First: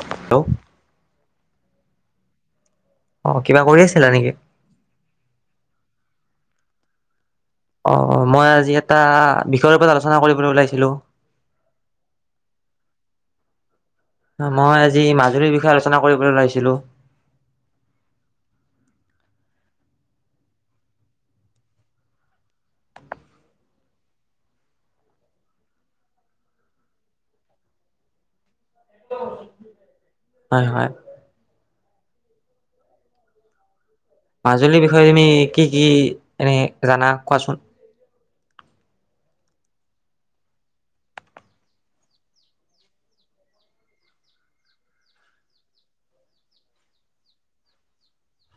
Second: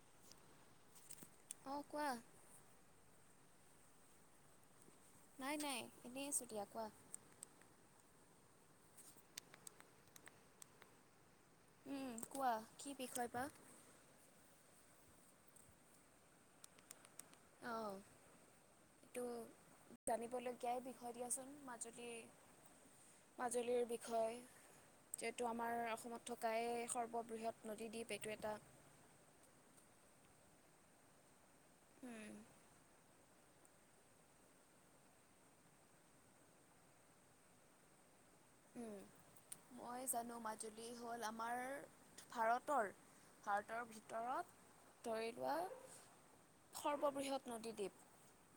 Hello. অ কোৱা। অ', কিবা কৰি আছিলা নেকি? নাই নাই এনে ছুটি আ কোৱা অ মই আজি এটা বিষয়ৰ ওপৰত আলোচনা কৰিবলৈ ওলাইছিলো। উম কোৱা, কি বিষয় বা? মই আজি মাজুলীৰ বিষয়ে আলোচনা কৰিবলৈ ওলাইছিলো। আহ এইটো জানিবলগীয়াই বিষয় দিয়াচোন মাজুলী মাজুলীৰ বিষয় যিহেতটো আমাৰ অসমত থকাই সৰ্ববৃহৎ নদীদ্বীপ এইটো এটা হয়, হয়। উম মাজুলীৰ বিষয়ে তুমি কি কি এনে জানা কোৱাচোন? উ', মই জানো মাজুলী হ'ল আমাৰ ভাৰতৰ, ভাৰতৰ ভিতৰত ধৰি লোৱা সৰ্ববৃহৎ নদীদ্বীপ,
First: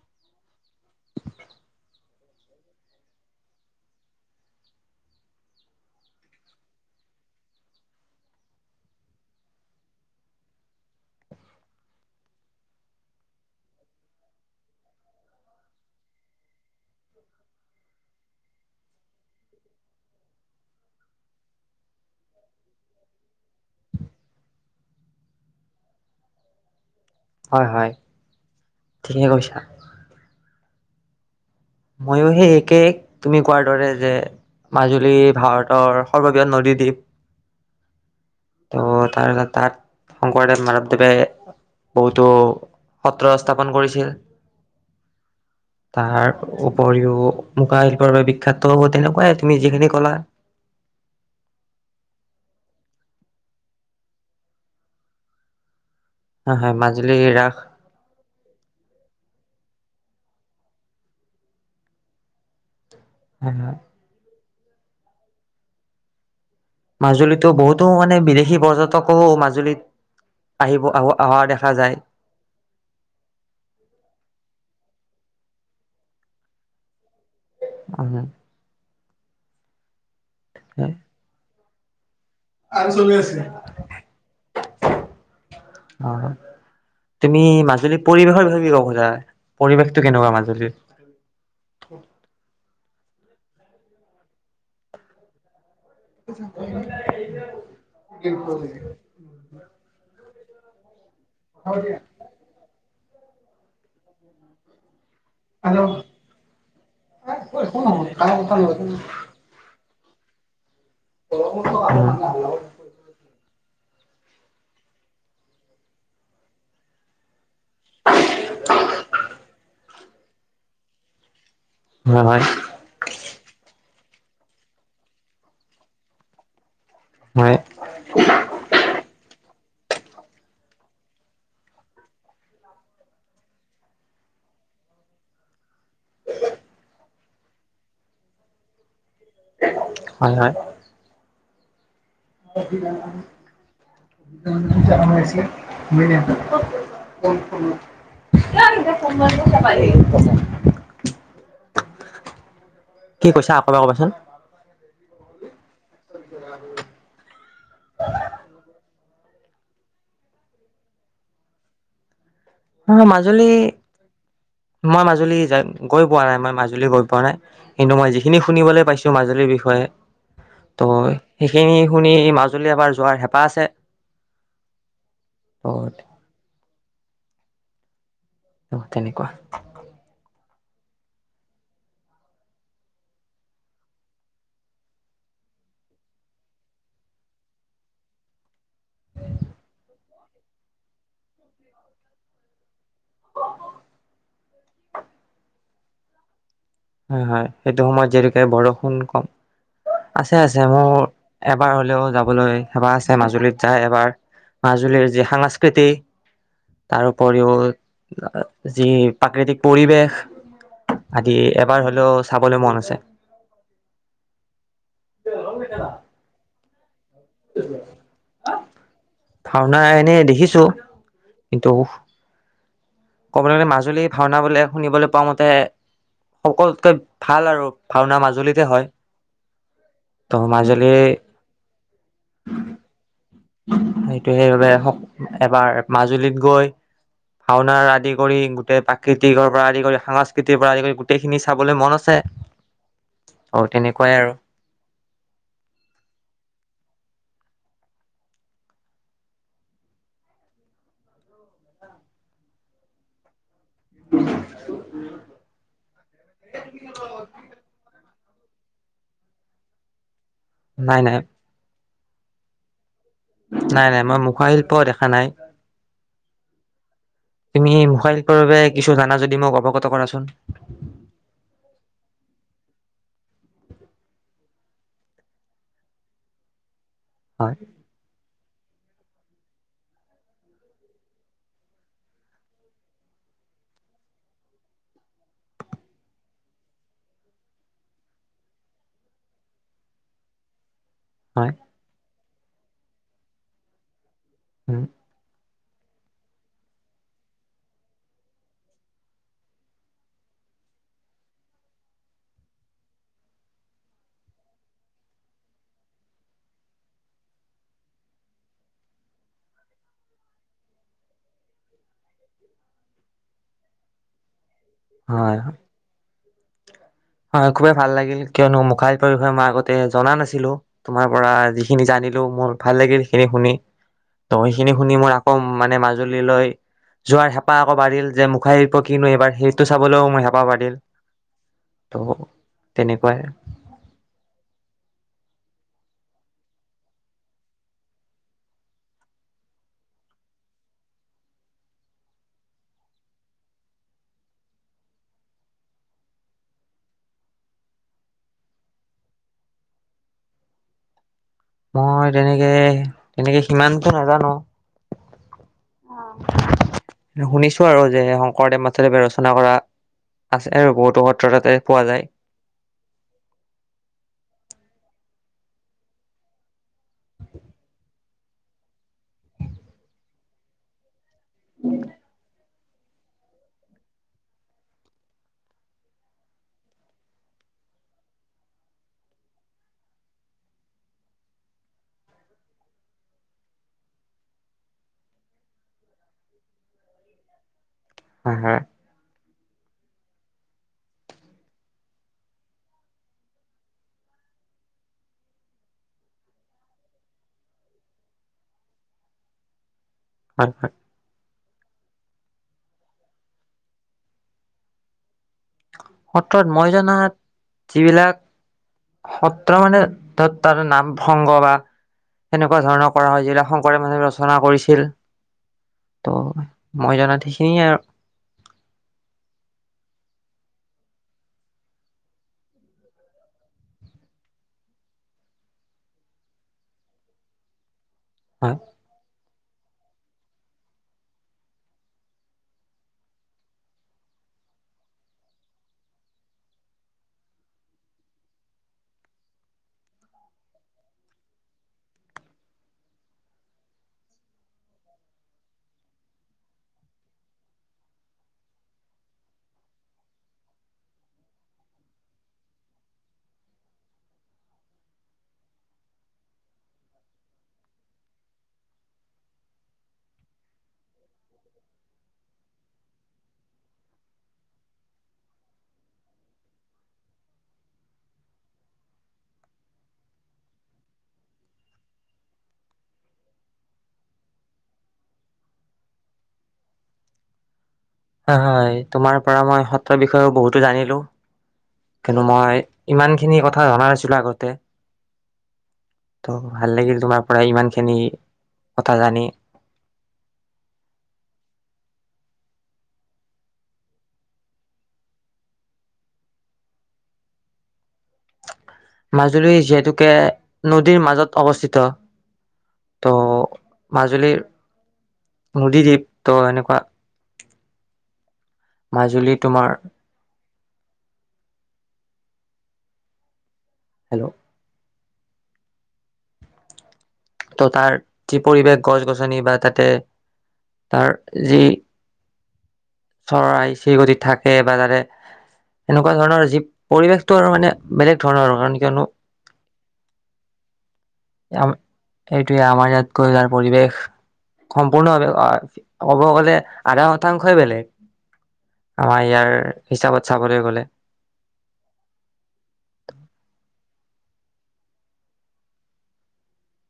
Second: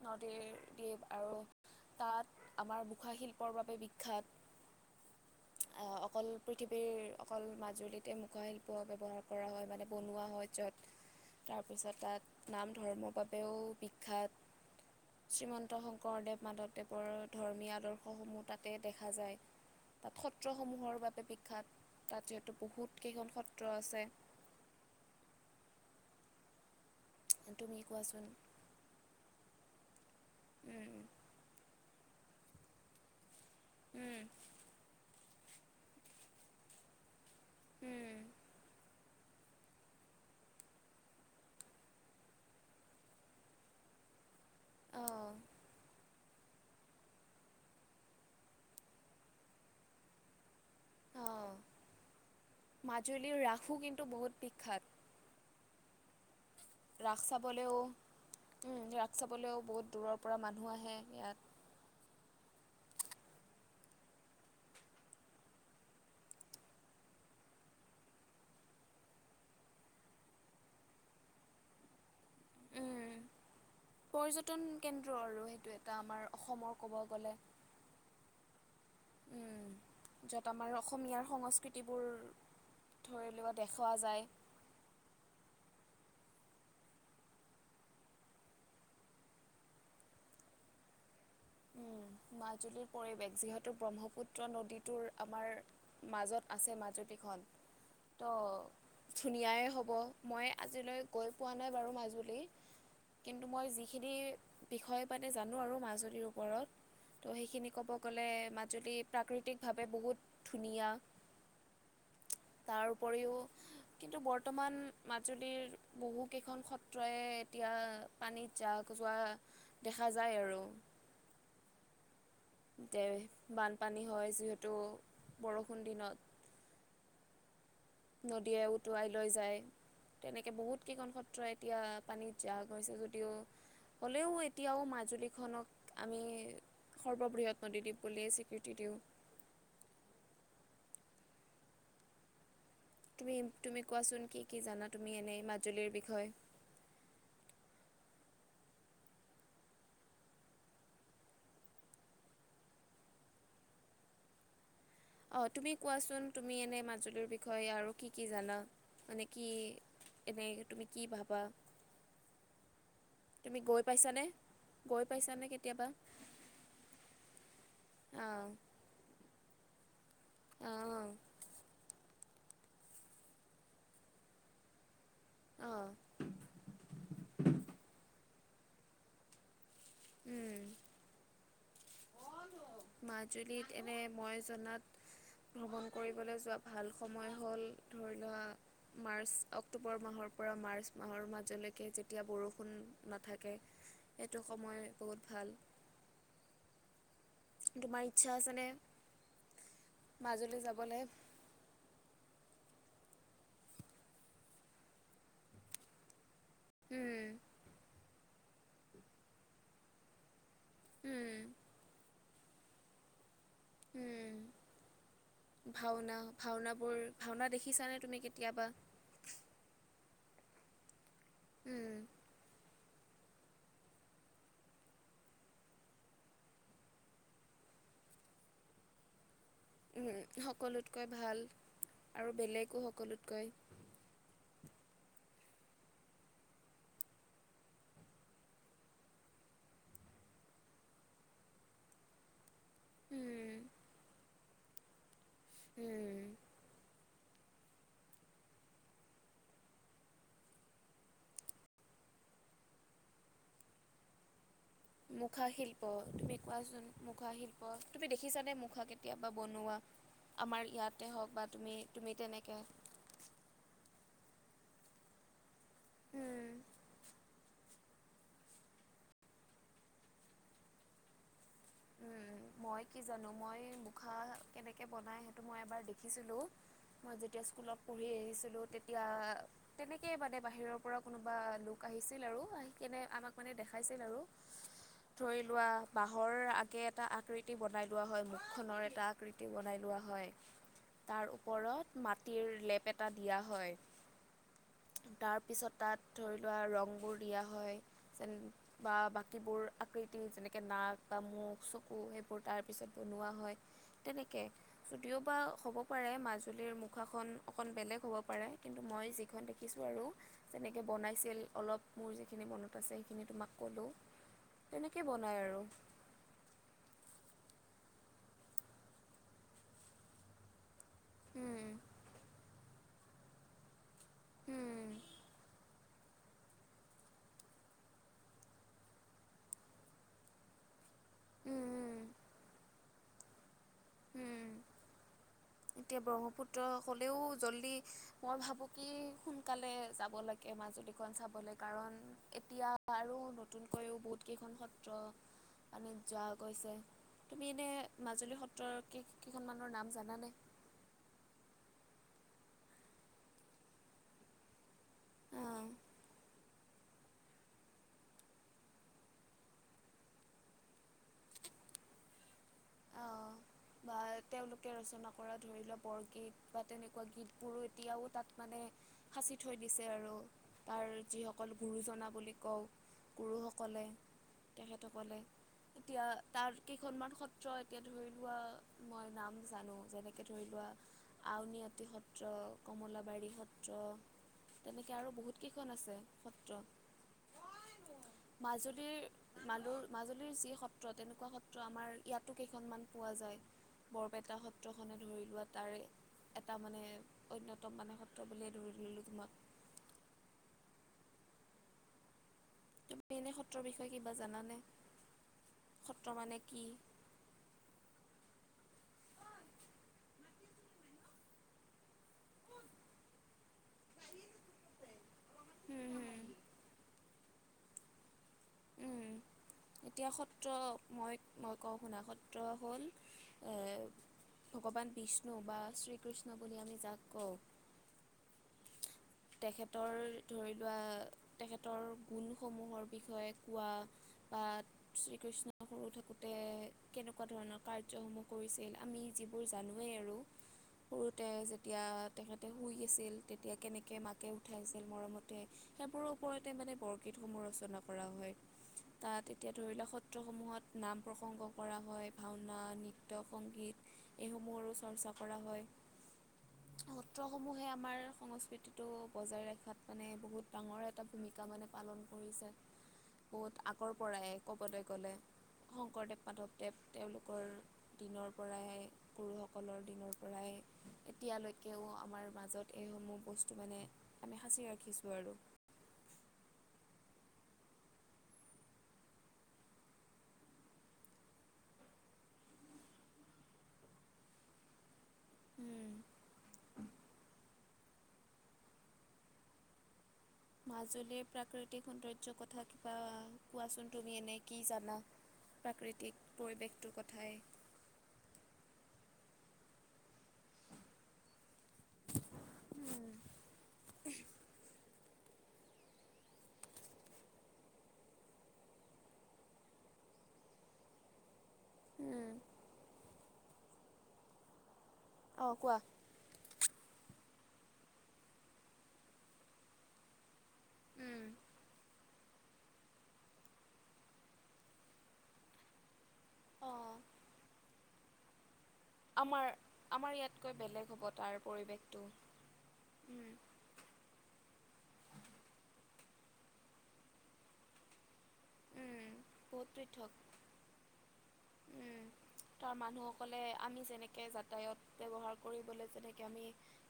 নদীৰ দ্বীপ আৰু তাত আমাৰ মুখা শিল্পৰ বাবে বিখ্যাত। অকল পৃথিৱীৰ অকল মাজুলীতে মুখাশিল্প ব্যৱহাৰ কৰা হয় মানে বনোৱা হয় য'ত তাৰপিছত তাত নাম ধৰ্মৰ বাবেও বিখ্যাত শ্ৰীমন্ত শংকৰদেৱ মাধৱদেৱৰ ধৰ্মীয় আদৰ্শসমূহ তাতে দেখা যায়। তা'ত সত্ৰসমূহৰ বাবে বিখ্যাত, তা'ত যিহেতু বহুত কেইখন সত্ৰ আছে। হয় তুমি হয় কোৱাচোন ঠিকে কৈছা। ময়োহে একে এক তুমি কোৱাৰ দৰে যে মাজুলী ভাৰতৰ সৰ্ববৃহৎ নদীদ্বীপ ত তাৰ তাত শংকৰদেৱ, মাধৱদেৱে বহুতো সত্ৰ স্থাপন কৰিছিল অ' অ'। পাহাৰ উপৰিও মুখা শিল্পৰ বাবে বিখ্যাতো হ'ব তেনেকুৱাই তুমি যিখিনি ক'লা। অঁ মাজুলীৰ ৰাসো কিন্তু বহুত বিখ্যাত হয় হয় মাজুলী ৰাস চাবলৈও, উম' চাবলৈও বহুত দূৰৰ পৰা মানুহ আহে ইয়াত। উম হোম মাজুলীতো বহুতো মানে বিদেশী পৰ্যটকো মাজুলীত আহিব অ অহা দেখা যায়। উম', পৰ্যটন কেন্দ্ৰ আৰু সে সেইটো এটা আমাৰ অসমৰ ক'ব গ'লে, উমহ উম য'ত আমাৰ অসমীয়াৰ সংস্কৃতি তিবোৰ, ধৰি লোৱা দেখুৱা যায়। অ', তুমি মাজুলী পৰিৱেশৰ বিষয়ে কি ক'ব খোজা, পৰিৱেশটো কেনেকুৱা মাজুলীত? উম মাজুলীৰ পৰিৱেশ যিহেতু ব্ৰহ্মপুত্ৰ নদীটোৰ আমাৰ, মাজত আছে মাজুলীখন, ত' ধুনীয়াই হ'ব। মই আজিলৈ গৈ পোৱা নাই হয় বাৰু মাজুলী, কিন্তু মই যিখিনি বিষয় মানে জানো আৰু মাজুলীৰ ওপৰত, ত' সেইখিনি ক'ব গ'লে মাজুলী প্ৰাকৃতিকভাৱে বহুত ধুনিয়া উপৰিও [unintelligible] কিন্তু বৰ্তমান মাজুলীৰ বহু কেইখন সত্ৰয়ে এতিয়া পানীত যা যোৱা দেখা যায় আৰু। হয় হয় তে বানপানী হয় যিহেতু, বৰষুণ দিনত। হয় নদীয়ে উটুৱাই লৈ যায়। তেনেকে বহুত কেইখন সত্ৰই এতিয়া পানীত জাহ গৈছে যদিও, হলেওঁ এতিয়াও মাজুলীখনক আমি সৰ্ববৃহৎ নদীদ্বীপ বুলিয়ে স্বীকৃতি দিওঁ। হয় হয় তুমি তুমি কোৱাচোন কি কি জানা তুমি এনেই ছে মাজুলীৰ ম [unintelligible] বিষয়ে [unintelligible] কি কৈছা আকৌ এবাৰ ক'বাচোন। অ' তুমি, কোৱাচোন তুমি এনে মাজুলীৰ বিষয়ে আৰু কি কি জানা কি এনে তুমি কি ভাবা অ মাজুলী তুমি গৈ পাইছানে? মই গৈ মাজুলী পাইছানে কেতিয়াবা? গৈ পোৱা নাই মই মাজুলী গৈ পোৱা নাই কিন্তু মই যিখিনি অ', শুনিবলৈ পাইছো মাজুলীৰ বিষয়ে অ', ত' সেইখিনি শুনি মাজুলী এবাৰ যোৱাৰ হেঁপাহ আছে। অ', তত [unintelligible] অ তেনেকুৱা উম। মাজুলীত এনে মই জনাত ভ্ৰমণ কৰিবলৈ যোৱা ভাল সময় হ'ল ধৰি লোৱা মাৰ্চ অক্টোবৰ মাহৰ পৰা মাৰ্চ মাহৰ মাজলৈকে যেতিয়া বৰষুণ নাথাকে সেইটো সময় বহুত ভাল। হয় হয় সেইটো তোমাৰ সময়ত ইচ্ছা যিহেতুকে আছেনে বৰষুণ কম আছে মাজুলী আছে মোৰ যাবলে? এবাৰ হলেও যাব। সবাৰ [unintelligible] আছে মাজুলীত যায়, এবাৰ মাজুলীৰ যি সাংস্কৃতি উম, তাৰপৰিও যি প্ৰাকৃতিক পৰিৱেশ আজি, উম, এবাৰ হ'লেও চাবলৈ মন আছে। উম ভাওনা ভাওন বোৰ ভাওনা দেখিছানে তুমি কেতিয়াবা? দিছো, কিন্ত! উম ক'বলৈ গ'লে মাজুলীৰ ভাওনা বোলে শুনিবলৈ পাওঁ মতে, সকলোতকৈ ভাল আৰু ভাওনা মাজুলীতে হয়। উ ত' মাজুলী সকলোতকৈ ভাল আৰু বেলেগো সকলো সেইটো সেইবাবে এবাৰ মাজুলীত গৈ ভাওনাৰ আদি কৰি গোটেই প্ৰাকৃতিকৰৰ পৰা আদি কৰি সাংস্কৃতিৰ পৰা আদি কৰি গোটেইখিনি চাবলৈ মন আছে। উম অ তেনেকুৱাই আৰু উম উ [unintelligible] মুখা শিল্প তুমি কোৱাচোন মুখা শিল্প তু দেখিছানে মুখা কেতিয়াবা বনোৱা আমাৰ নাই ইয়াতে নাই হওক বা তুমি তুমি তেনেকৈ নাই নাই মই মুখাশিল্পও দেখা নাই হম তুমি মুখা শিল্পৰ বাবে কিছু জানা যদি মোক অৱগত কৰাচোন। উম মই কি জানো মই মুখা কেনেকে বনাই সেইটো মই এবাৰ দেখিছিলো মই যেতিয়া হয় স্কুলত পঢ়ি আহিছিলোঁ তেতিয়া তেনেকে মানে বাহিৰৰ পৰা কোনোবা লোক আহিছিল আৰু আহি কেনে আমাক মানে দেখাইছিল আৰু ধৰি লোৱা বাঁহৰ আগ একে এটা আকৃতি বনাই লোৱা হয় মুখখনৰ এটা আকৃতি বনাই লোৱা হয় তাৰ হয় ওপৰত মাত তিৰ লেপ এটা দিয়া হয় তাৰ পিছত তাত ধৰি লোৱা ৰংবোৰ দিয়া হয় যেন বা বাকীবোৰ আকৃতি যেনেকৈ নাক বা মুুখ চকু সেইবোৰ তাৰপিছত বনোৱা হয় তেনেকে যদিওবা হ'ব পাৰে মাজুলীৰ মুখাখন অকণ বেলেগ হ'ব পাৰে কিন্তু মই যিখন দেখিছোঁ আৰু যেনেকে বনাইছিল অলপ মোৰ যিখিনি মনত আছে সেইখিনি তোমাক ক'লোঁ তেনেকেই বনায় হয় আৰু হয় খুবেই ভাল লাগিল কিয়নো মুখাইপৰ বিষয়ে মই আগতে জনা নাছিলো। তোমাৰ পৰা উম, যিখিনি জানিলো মোৰ ভাল লাগিল। এনে শুনি ত সেইখিনি উম, শুনি মোৰ আকৌ মানে মাজ ল লৈ যোৱাৰ হেঁপাহ আকৌ বাঢ়িল যে মুখাই্প কিনো এইবাৰ সেইটো চাবলৈও মোৰ হেঁপাহ বাঢ়িল উম উম, ত' তেনেকুৱাই উম এতিয়া ব্ৰহ্মপুত্ৰ হলেও জল্দি মই ভাবো কি সোনকালে যাব লাগে মাজুলীখন চাবলৈ কাৰণ এতিয়া আৰু নতুনকৈও বহুত কেইখন সত্ৰ মানী যোৱা গৈছে তুমি এনে মাজুলী সত্ৰ কেইখন মানৰ নাম জানানে মই তেনেকে তেনেকে সিমানকো নাজানো অ'। শুনিছো আৰু যে শংকৰদেৱ মাচাদেৱে ৰচনা কৰা আছে আৰু বহুতো সত্ৰ তাতে পোৱা যায়। বা তেওঁলোকে ৰচনা কৰা ধৰি লোৱা বৰগীত বা তেনেকুৱা গীত বোৰো এতিয়াও তাত মানে সাঁচি থৈ দিছে আৰু তাৰ যিসকল গুৰুজনা বুলি কওঁ গুৰুসকলে তেখেতসকলে এতিয়া তাৰ কেইখনমান সত্ৰ এতিয়া ধৰি মই নাম জানো যেনেকে ধৰি লোৱা আউনীআটী সত্ৰ, কমলাবাৰী সত্ৰ তেনেকে আৰু বহুত কেইখন আছে সত্ৰ। হয় হয় মাজুলীৰ মাজুল মাজুলীৰ যি সত্ৰ তেনেকুৱা সত্ৰ আমাৰ ইয়াতো কেইখনমান পোৱা যায় বৰপেটা সত্ৰখনে ধৰি লোৱা তাৰে এটা মানে অন্যতম মানে সত্ৰ বুলিয়ে ধৰিলোঁ লোকিমত হয় হয় তুমি এনে সত্ৰৰ বিষয়ে কিবা জানানে? সত্ৰ মানে সত্ৰত কি? মই জনাত যিবিলাক সত্ৰ মানে ধ তাত নাম সংগ বা সেনেকুৱা ধৰণৰ কৰা হয় যিলাক মানে ভাল ৰচনা কৰিছিল উম হুম ত' মই জনাত সি সিনিয় আৰু এতিয়া সত্ৰ মই মই কওঁ শুনা সত্ৰ হ'ল ভগৱান বিষ্ণু বা শ্ৰীকৃষ্ণ বুলি আমি যাক কওঁ হয় তেখেতৰ ধৰি লোৱা তেখেতৰ গুণসমূহৰ বিষয়ে কোৱা বা শ্ৰীকৃষ্ণ সৰু থাকোঁতে কেনেকুৱা ধৰণৰ কাৰ্যসমূহ কৰিছিল আমি যিবোৰ জানোৱেই আৰু সৰুতে যেতিয়া তেখেতে শুই আছিল তেতিয়া কেনেক কে মাকে উঠাইছিল মৰমতে সেইবোৰৰ ওপৰতে মানে বৰগীতসমূহ ৰচনা কৰা হয়। তাত এতিয়া ধৰি লোৱাক সত্ৰসমূহত নাম প্ৰসংগ কৰা হয়। ভাওনা নৃত্য সংগীত এইসমূহৰো চৰ্চা কৰা হয় সত্ৰসমূহে আমাৰ সংস্কৃতিত টো বজাই ৰখাত মানে বহুত ডাঙৰ এটা ভূমিকা মানে পালন কৰিছে। বহুত আগৰ পৰাই ক'বলৈ গ'লে শংকৰদেৱ মাধৱদেৱ তেওঁলোকৰ দিনৰ পৰাই গুৰুসকলৰ দিনৰ পৰাই এতিয়ালৈকেও আমাৰ মাজত এইসমূহ বস্তু টো মানে আমি সাঁচি ৰাখিছোঁ আৰু হয় হয় তোমাৰ পৰা মই সত্ৰৰ বিষয়েও বহুতো জানিলো কিন্তু মই ইমানখিনি কথা জনা নাছিলো আগতে উম, ত' ভাল লাগিল তোমাৰ পৰা ইমানখিনি কথা জানি মাজুলীৰ প্ৰাকৃতিক সৌন্দৰ্যৰ কথা কিবা কোৱাচোন তুমি এনে কি জানা প্ৰাকৃতিক পৰিৱেশটোৰ কথাই? মাজুলী যিহেতুকে। নদীৰ মাজত অৱস্থিত ত' মাজুলীৰ নদীদ্বীপ ত এনেকুৱা মাজুলী তোমাৰ। উম, হেল্ল', অ 'কোৱা। ত' তাৰ যি পৰিৱেশ গছ গছনি বা তাতে তাৰ উম যি। চৰাই চিৰিকটি থাকে বা তাৰে এনেকুৱা। এনেকুৱা ধৰণৰ যি অ পৰিৱেশটো আৰু মানে। বেলেগ ধৰণৰ কাৰ আমাৰ আমাৰ ইয়াতকৈ বেলেগ হ'ব তাৰ। পৰিৱেশটো আমাৰ ইয়াত উম গৈ তাৰ পৰিৱেশ সম্পূৰ্ণভাৱে ক'ব গ'লে আধা শতাংশই বেলেগ। আমাৰ ইয়াৰ বহুত পৃথক হিচাপত চাবলৈ গ'লে উম তাৰ মানুহসকলে আমি যেনেক। যাতায়ত ব্যৱহাৰ কৰিবলৈ যেনেকৈ আমি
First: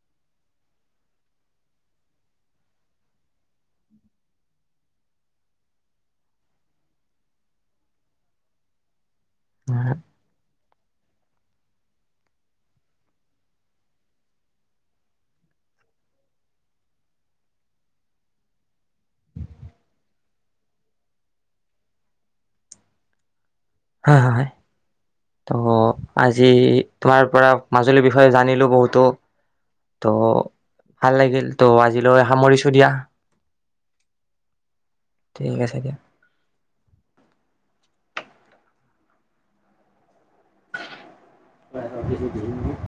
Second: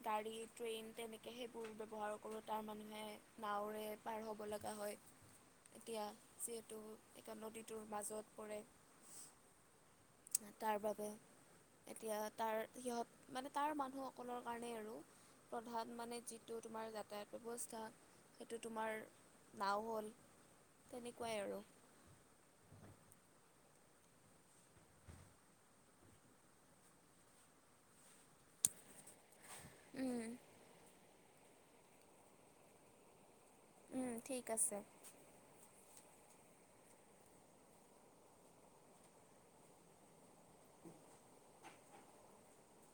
গাড়ী ট্ৰেইন তেনেকৈ সেইবোৰ ব্যৱহাৰ কৰোঁ তাৰ মানুহে নাৱৰে পাৰ হ'ব লগা হয় এতিয়া যিহেতু এয়া নদীটোৰ মাজত পৰে হয়। তাৰ বাবে এতিয়া তাৰ সিহঁত মানে তাৰ মানুহসকলৰ কাৰণে আৰু প্ৰধান মানে যিটো তোমাৰ যাতায়াত ব্যৱস্থা সেইটো তোমাৰ নাও হ'ল তেনেকুৱাই আৰু হয় হয় ত' আজি তোমাৰ পৰা মাজুলীৰ বিষয়ে জানিলো বহুতো তো। উম, ভাল লাগিল ত' আজিলৈ সামৰিছো দিয়া। উম ঠিক আছে। ঠিক আছে দিয়া। ধৰি